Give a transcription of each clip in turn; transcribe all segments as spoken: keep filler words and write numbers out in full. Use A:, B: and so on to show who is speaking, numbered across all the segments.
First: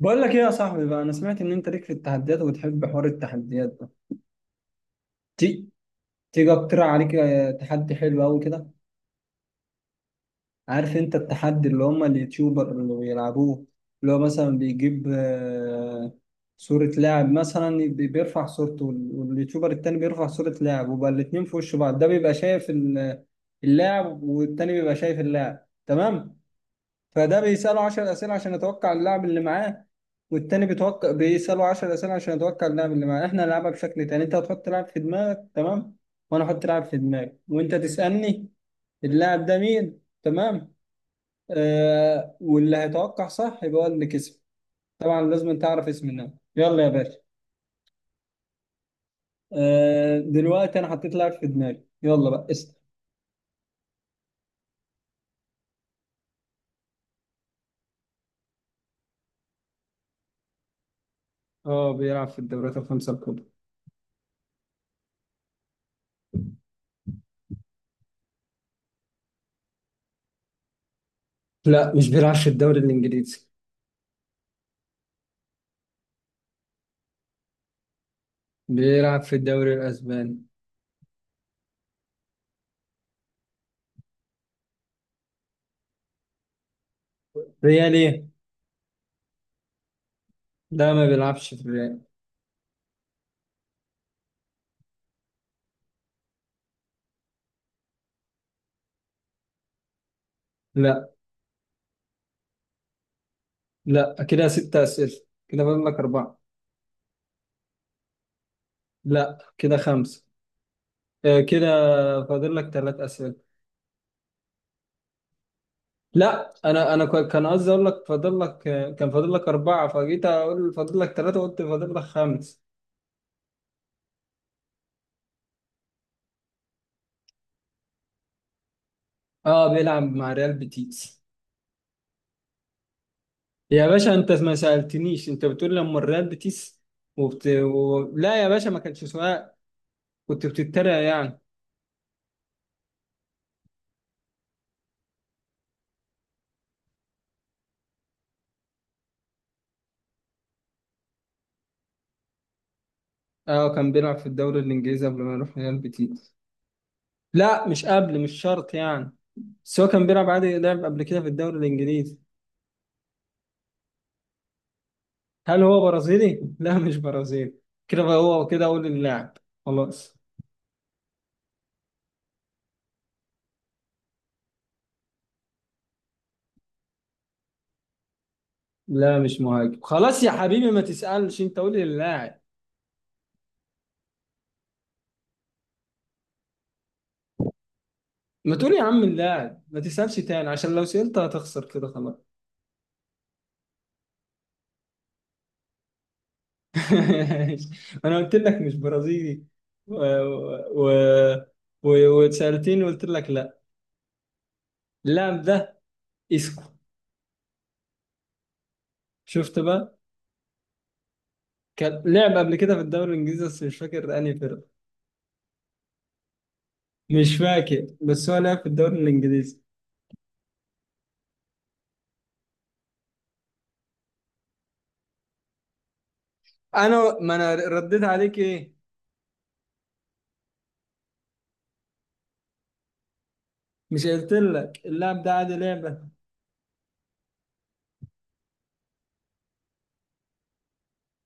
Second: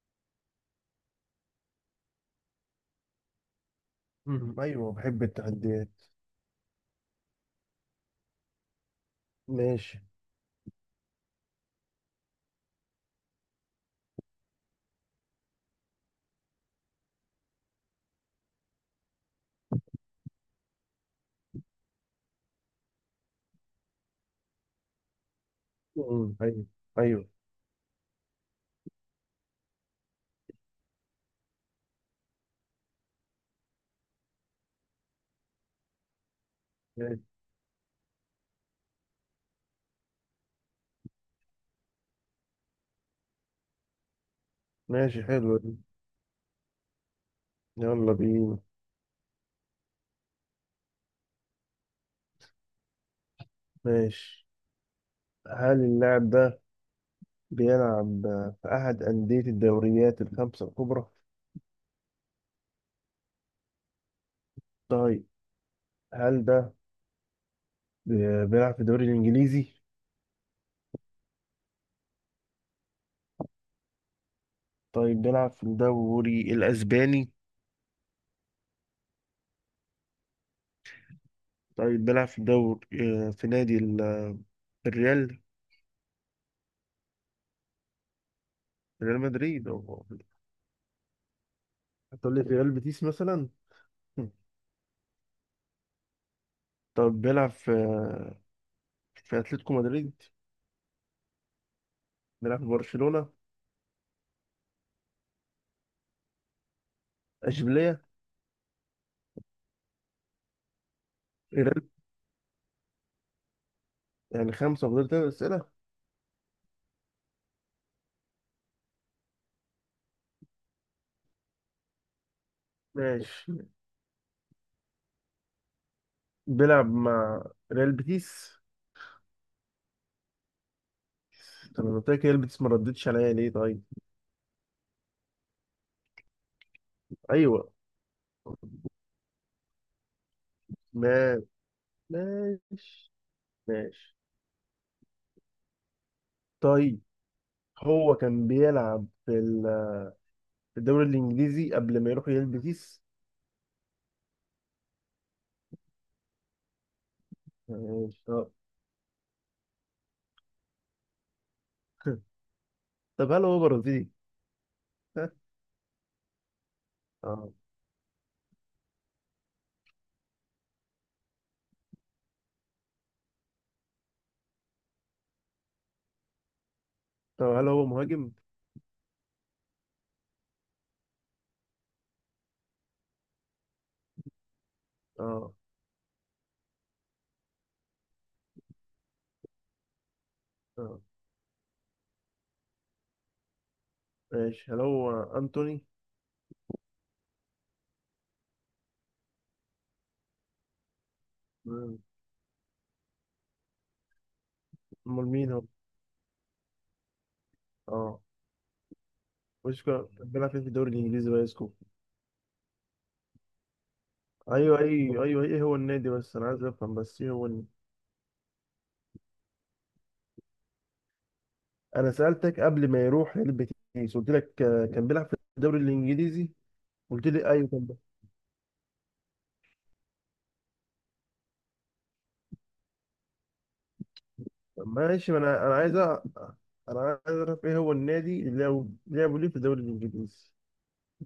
A: بقول لك ايه يا صاحبي بقى، انا سمعت ان انت ليك في التحديات وبتحب حوار التحديات ده.
B: مم. ايوه، بحب
A: تي
B: التحديات.
A: تيجي اقترح عليك آه، تحدي حلو قوي كده.
B: ماشي.
A: عارف انت التحدي اللي هم اليوتيوبر اللي بيلعبوه؟ اللي هو مثلا بيجيب آه، صورة لاعب، مثلا بي- بيرفع صورته وال- واليوتيوبر التاني بيرفع صورة لاعب، وبقى الاتنين في وش بعض، ده بيبقى شايف ال- اللاعب والتاني بيبقى شايف اللاعب،
B: مم.
A: تمام؟
B: ايوه، ايوه.
A: فده بيسأله 10 أسئلة عشان يتوقع اللاعب اللي معاه، والتاني بيتوقع بيسأله 10 أسئلة عشان يتوقع اللاعب اللي معاه. احنا نلعبها بشكل تاني، انت هتحط لاعب في دماغك، تمام؟ وانا احط لاعب في
B: ماشي.
A: دماغي، وانت تسألني اللاعب ده مين، تمام؟ آه، واللي هيتوقع صح يبقى هو اللي كسب. طبعا
B: ماشي، حلوة
A: لازم
B: دي.
A: تعرف اسم اللاعب. يلا يا باشا.
B: يلا بينا.
A: آه دلوقتي انا حطيت لاعب في دماغي، يلا بقى اسأل.
B: ماشي. هل اللاعب ده بيلعب في أحد أندية الدوريات الخمسة الكبرى؟
A: اه بيلعب في الدوريات الخمسة الكبرى.
B: طيب، هل ده بي- بيلعب في الدوري الإنجليزي؟
A: لا مش بيلعب في الدوري الإنجليزي.
B: طيب، بيلعب في الدوري الأسباني؟
A: بيلعب في الدوري الأسباني.
B: طيب، بيلعب في الدوري آه، في نادي ال- آه، الريال.
A: ريال ايه؟
B: ريال مدريد أو...
A: لا ما بيلعبش في الريال.
B: هتقول لي في ريال بيتيس مثلا؟ طب بيلعب في في أتلتيكو مدريد؟
A: لا.
B: بيلعب في برشلونة.
A: لا كده ستة أسئلة، كده فاضل لك أربعة.
B: اشبيليه.
A: لا كده خمسة. آه، كده
B: ريال.
A: فاضل لك ثلاث أسئلة.
B: يعني خمسة وفضلت تلات أسئلة.
A: لا أنا أنا كو- كان قصدي أقول لك فاضل لك آه، كان فاضل لك أربعة، فجيت أقول فاضل لك ثلاثة، قلت فاضل لك خمس.
B: ماشي. بيلعب مع ريال بيتيس.
A: أه بيلعب مع ريال بيتيس.
B: طب انا قلت لك ريال بيتيس، ما ردتش عليا ليه، طيب؟
A: يا باشا أنت ما سألتنيش، أنت بتقول لما الريال بيتيس وبت...
B: ايوه.
A: و... لا يا باشا، ما كانش سؤال، كنت بتتريق يعني.
B: ما ماشي، ماشي. طيب، هو كان بيلعب في ال- في الدوري الانجليزي قبل ما يروح ريال بيتيس.
A: أه كان بيلعب في الدوري الإنجليزي قبل ما يروح ريال بيتيس. لا مش قبل،
B: ماشي.
A: مش
B: اه.
A: شرط يعني، بس هو كان بيلعب عادي، لعب قبل كده في الدوري الانجليزي.
B: طب هل هو برازيلي؟ ها؟
A: هل هو برازيلي؟ لا مش
B: اه.
A: برازيلي. كده بقى هو كده اقول اللاعب. خلاص.
B: طب هل هو مهاجم؟
A: لا مش مهاجم، خلاص يا حبيبي ما تسألش، انت قول اللاعب.
B: اه.
A: ما تقول يا عم اللاعب، ما تسألش تاني عشان لو
B: اه،
A: سألت هتخسر كده خلاص.
B: ماشي. هل هو انتوني؟
A: انا قلت لك مش برازيلي و... و... و...
B: مم.
A: وسألتني وقلت لك لا.
B: امال
A: اللاعب
B: مين
A: ده
B: هو؟
A: اسكو.
B: اه.
A: شفت
B: مش
A: بقى.
B: كان بيلعب فين في الدوري الانجليزي بقى يا اسكو؟
A: كان لعب قبل كده في الدوري الانجليزي، بس مش فاكر انهي فرقه.
B: ايوه، ايوه، ايوه، ايه هو النادي؟ بس انا عايز افهم، بس ايه
A: مش
B: هو الن-
A: فاكر، بس هو لعب في الدوري الانجليزي.
B: انا سالتك قبل ما يروح ريال بيتيس، قلت لك آه، كان بيلعب في الدوري الانجليزي.
A: انا
B: قلت
A: ما
B: لي
A: انا
B: ايوه كان بيلعب.
A: رديت عليك ايه؟ مش قلت لك
B: طب
A: اللاعب
B: ماشي،
A: ده
B: ما
A: عادي
B: انا انا عايز أ-
A: لعبه؟
B: انا عايز اعرف ايه هو النادي اللي لعبوا لعبوا ليه في الدوري الانجليزي.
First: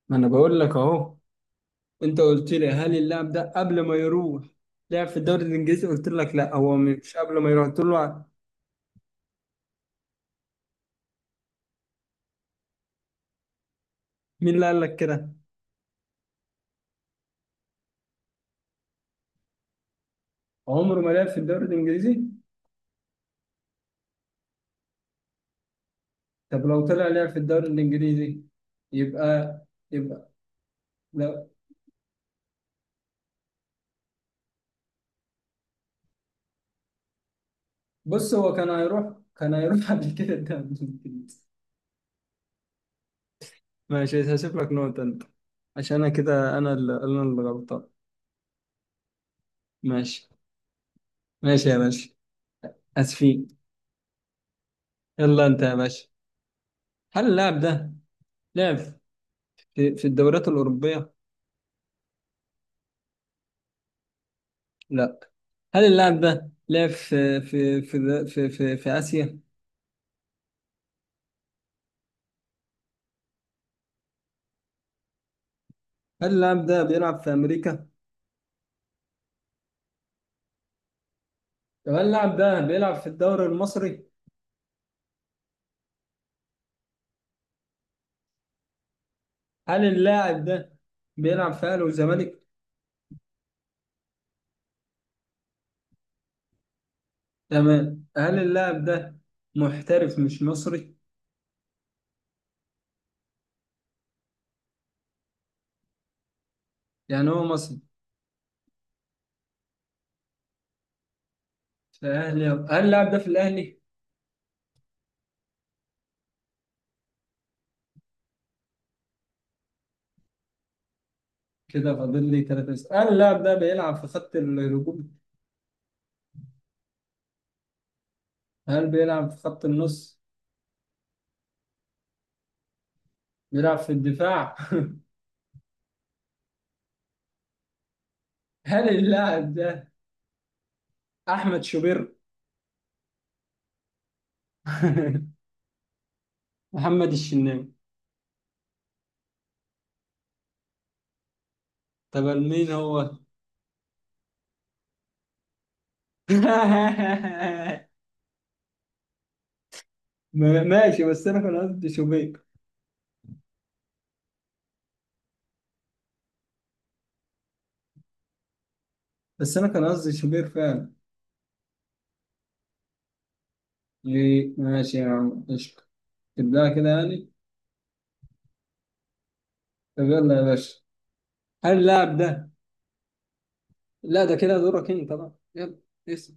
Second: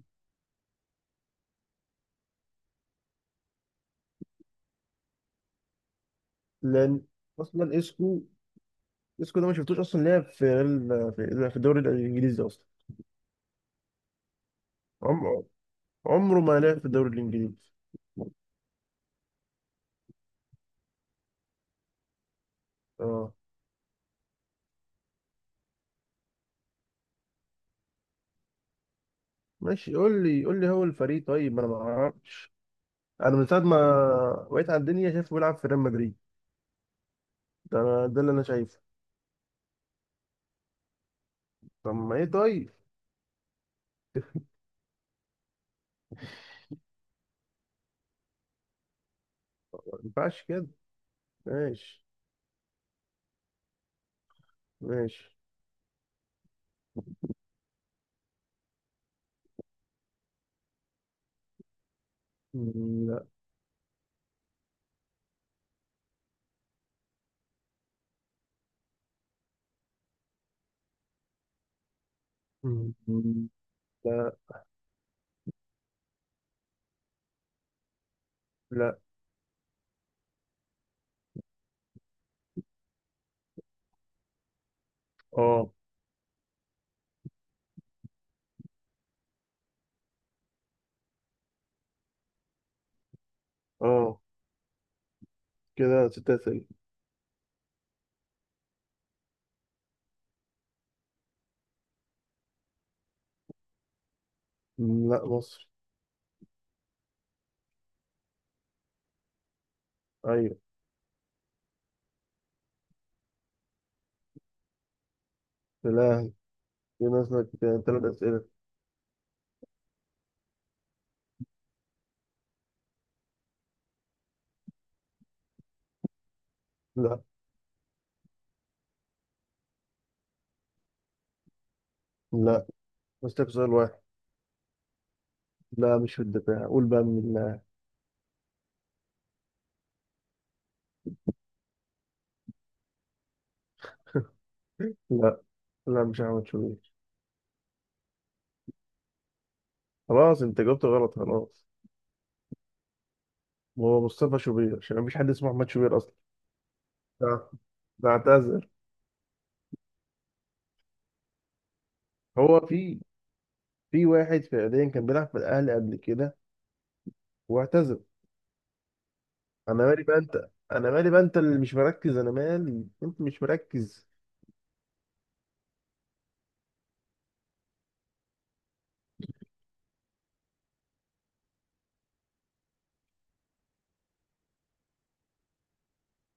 A: ما انا بقول لك اهو، انت قلت لي هل اللاعب ده قبل ما يروح لعب في الدوري الانجليزي، قلت لك لا، هو
B: لان
A: مش قبل ما يروح
B: اصلا
A: قلت
B: اسكو
A: له.
B: اسكو ده ما شفتوش اصلا لعب في ريال- في في الدوري الانجليزي اصلا.
A: مين اللي قال لك كده؟
B: عمره عمره ما لعب في الدوري الانجليزي.
A: عمره ما لعب في الدوري الانجليزي.
B: اه.
A: طب لو طلع لعب في الدوري الانجليزي يبقى.
B: ماشي، قول
A: يبقى
B: لي قول لي هو الفريق
A: لا
B: طيب، انا ما اعرفش. انا من ساعه ما وقيت على الدنيا شايفه بيلعب في ريال مدريد. ده أنا- ده اللي
A: بص،
B: انا
A: هو كان
B: شايفه.
A: هيروح، كان هيروح قبل كده الدوري الانجليزي.
B: طب ما ايه طيب.
A: ماشي هسيب لك نقطة أنت، عشان أنا كده أنا اللي أنا اللي غلطان.
B: ما
A: ماشي.
B: ينفعش كده.
A: ماشي يا
B: ماشي.
A: باشا، آسفين.
B: ماشي.
A: يلا أنت يا باشا، هل اللاعب ده لعب في, في الدوريات الأوروبية؟
B: مم، لا.
A: لا. هل اللاعب ده لعب في في في في في, في آسيا؟
B: مم، لا.
A: هل اللاعب ده بيلعب في أمريكا؟
B: لا.
A: طب هل اللاعب ده بيلعب في الدوري المصري؟
B: اه.
A: هل اللاعب ده بيلعب في أهلي وزمالك؟
B: اه، كده ست اسئله.
A: تمام. هل اللاعب ده محترف مش مصري؟
B: مم، لا، مصر.
A: يعني هو مصري.
B: ايوه.
A: في أهلي، هل اللاعب ده في الأهلي؟
B: الاهلي. كده ناقصك ثلاث اسئله.
A: كده فاضل لي ثلاثة أسئلة. هل اللاعب ده بيلعب في خط الهجوم؟
B: لا.
A: هل بيلعب في خط النص؟
B: لا، ناقصك سؤال
A: بيلعب في
B: واحد.
A: الدفاع؟
B: لا مش في الدفاع، قول بقى من الله.
A: هل اللاعب ده أحمد شوبير؟
B: لا. لا، مش احمد شوبير.
A: محمد الشناوي.
B: خلاص انت جاوبت غلط، خلاص.
A: طب مين هو؟
B: هو مصطفى شوبير، عشان مفيش حد اسمه احمد شوبير اصلا. ده ده اعتذر.
A: ما- ماشي، بس أنا كان قصدي شوبير.
B: هو في في واحد فعليا كان بيلعب في الاهلي قبل كده واعتزل.
A: بس أنا
B: انا
A: كان
B: مالي
A: قصدي
B: بقى انت،
A: شوبير
B: انا
A: فعلا.
B: مالي بقى انت اللي مش مركز، انا مالي انت مش مركز.
A: ليه؟ ماشي يا عم قشطة، تبدأ كده يعني؟ طب يلا يا باشا، هل اللاعب ده؟ لا ده كده دورك أنت بقى، يلا اسأل.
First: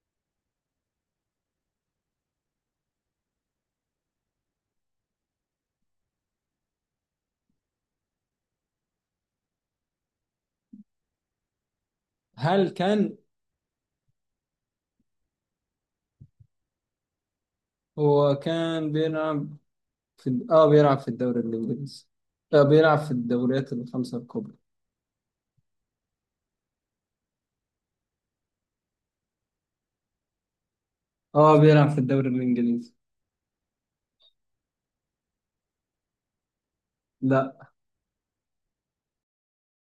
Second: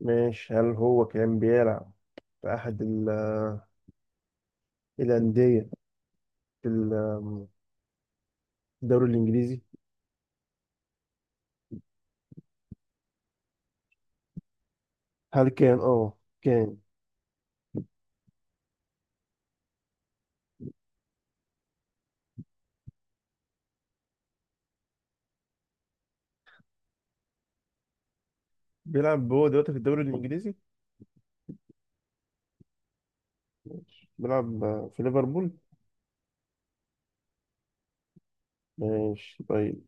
B: ماشي، هل هو كان بيلعب في احد ال- الانديه في ال- الدوري الانجليزي؟
A: هل كان
B: هل كان اه كان
A: هو كان بيلعب في ال- اه بيلعب في الدوري الانجليزي. آه بيلعب في الدوريات الخمسة الكبرى.
B: بيلعب هو دلوقتي في الدوري الانجليزي؟
A: اه بيلعب في الدوري الانجليزي.
B: بيلعب آه، في ليفربول.
A: لا.
B: ماشي، طيب.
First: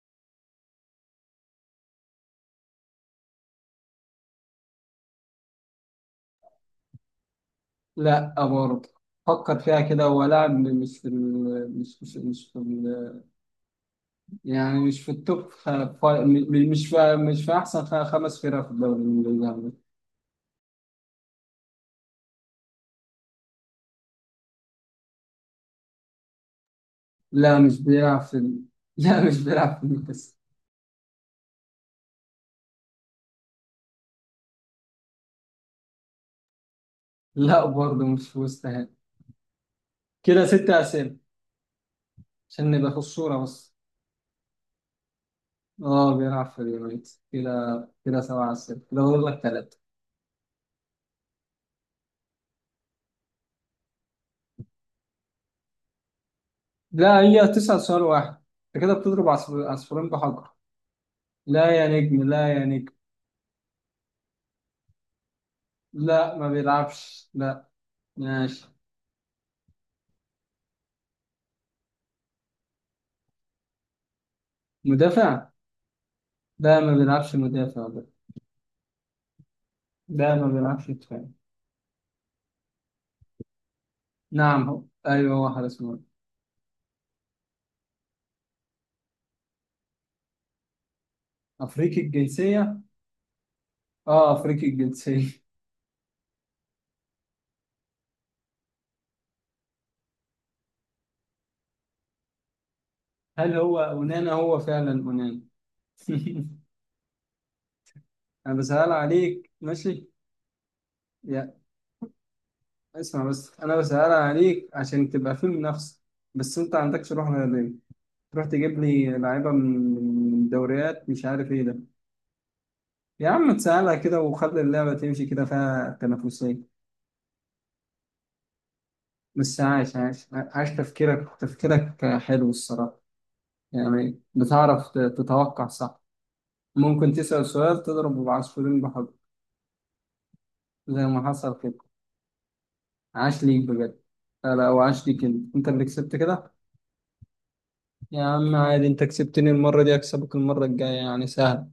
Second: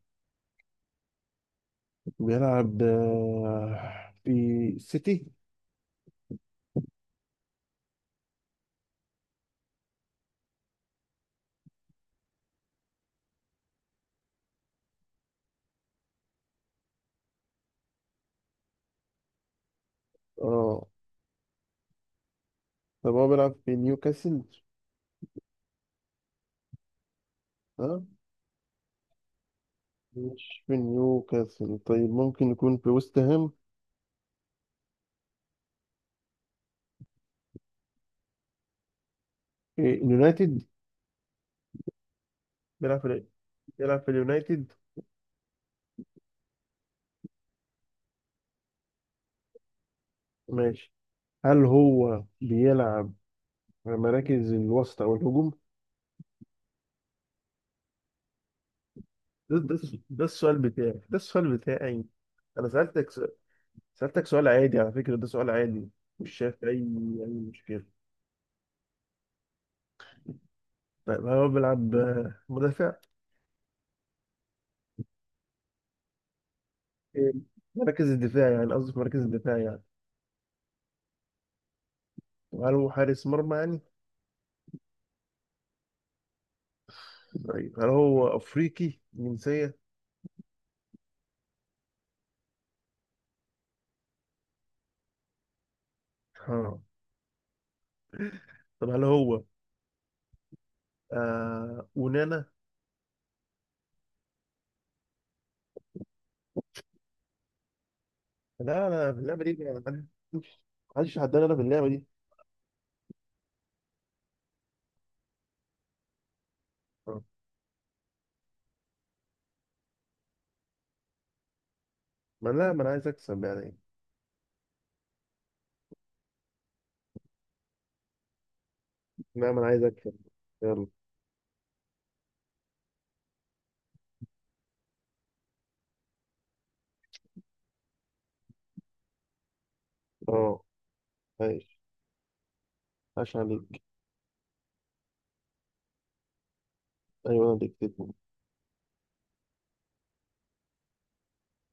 B: بيلعب آه، في سيتي.
A: لا آه، برضه. فكر فيها كده، هو لاعب مش في ال... مش مش مش في ال... يعني مش في التوب خ... ف... م- مش في، مش في احسن خ... خمس فرق في الدوري الانجليزي عامة.
B: اه. طب هو بيلعب في نيوكاسل؟
A: لا مش
B: اه،
A: بيلعب في ال... لا مش بيلعب في نيوكاسل.
B: مش في نيوكاسل. طيب، ممكن يكون في ويست هام؟
A: لا برضه مش في وست هام.
B: إيه،
A: كده
B: اليونايتد.
A: ست اسئله، عشان نبقى في
B: بيلعب في ال-
A: الصوره بس.
B: بيلعب في اليونايتد.
A: اه بيلعب في اليونايتد كده، كده سبعة أسئلة، كده فاضل لك ثلاثة.
B: ماشي. هل هو بيلعب في مراكز الوسط او الهجوم؟
A: لا هي تسأل سؤال واحد، انت كده بتضرب عصف-
B: ده, ده,
A: عصفورين
B: ده
A: بحجر.
B: السؤال بتاعي، ده السؤال
A: لا يا
B: بتاعي.
A: نجم، لا يا
B: انا
A: نجم.
B: سألتك س- سألتك سؤال عادي، على فكرة ده سؤال عادي. مش
A: لا ما
B: شايف اي
A: بيلعبش،
B: اي
A: لا.
B: مشكلة.
A: ماشي.
B: طيب، هل هو بيلعب آه، مدافع؟
A: مدافع؟ لا ما
B: إيه،
A: بيلعبش مدافع ده.
B: مراكز الدفاع يعني، قصدي في مراكز الدفاع يعني.
A: لا ما بيلعبش مدافع.
B: طب هل هو حارس مرمى يعني؟
A: نعم هو، ايوه هو حارس مرمى.
B: طيب، هل هو افريقي جنسية؟
A: افريقي الجنسية. اه افريقي الجنسية.
B: ها؟ طب هل هو آه ونانا؟
A: هل هو اونانا؟ هو فعلا اونانا. انا
B: لا،
A: بسأل
B: لا، اللعبه
A: عليك
B: دي ما
A: ماشي
B: حدش حداني
A: يا.
B: انا في اللعبه دي.
A: اسمع بس، انا بسأل عليك عشان تبقى في منافسة، بس انت عندكش
B: آه.
A: روح رياضية، تروح تجيب لي لعيبة من من دوريات مش عارف ايه ده.
B: ما لا، ما انا عايز
A: يا
B: اكسب
A: عم
B: يعني.
A: تسهلها كده وخلي اللعبة تمشي كده فيها تنافسية.
B: لا،
A: بس
B: ما انا عايز
A: عاش
B: اكسب.
A: عاش عاش،
B: يلا.
A: تفكيرك تفكيرك حلو الصراحة. يعني بتعرف ت- تتوقع صح، ممكن تسأل سؤال تضرب بعصفورين بحجر
B: اه.
A: زي ما حصل كده.
B: عايش. عاش
A: عاش ليك
B: عليك.
A: بجد. لا لا وعاش ليك انت، انت اللي كسبت كده.
B: ايوه، انا ديكتاتور.
A: يا عم عادي، انت كسبتني المرة دي اكسبك المرة الجاية، يعني سهل.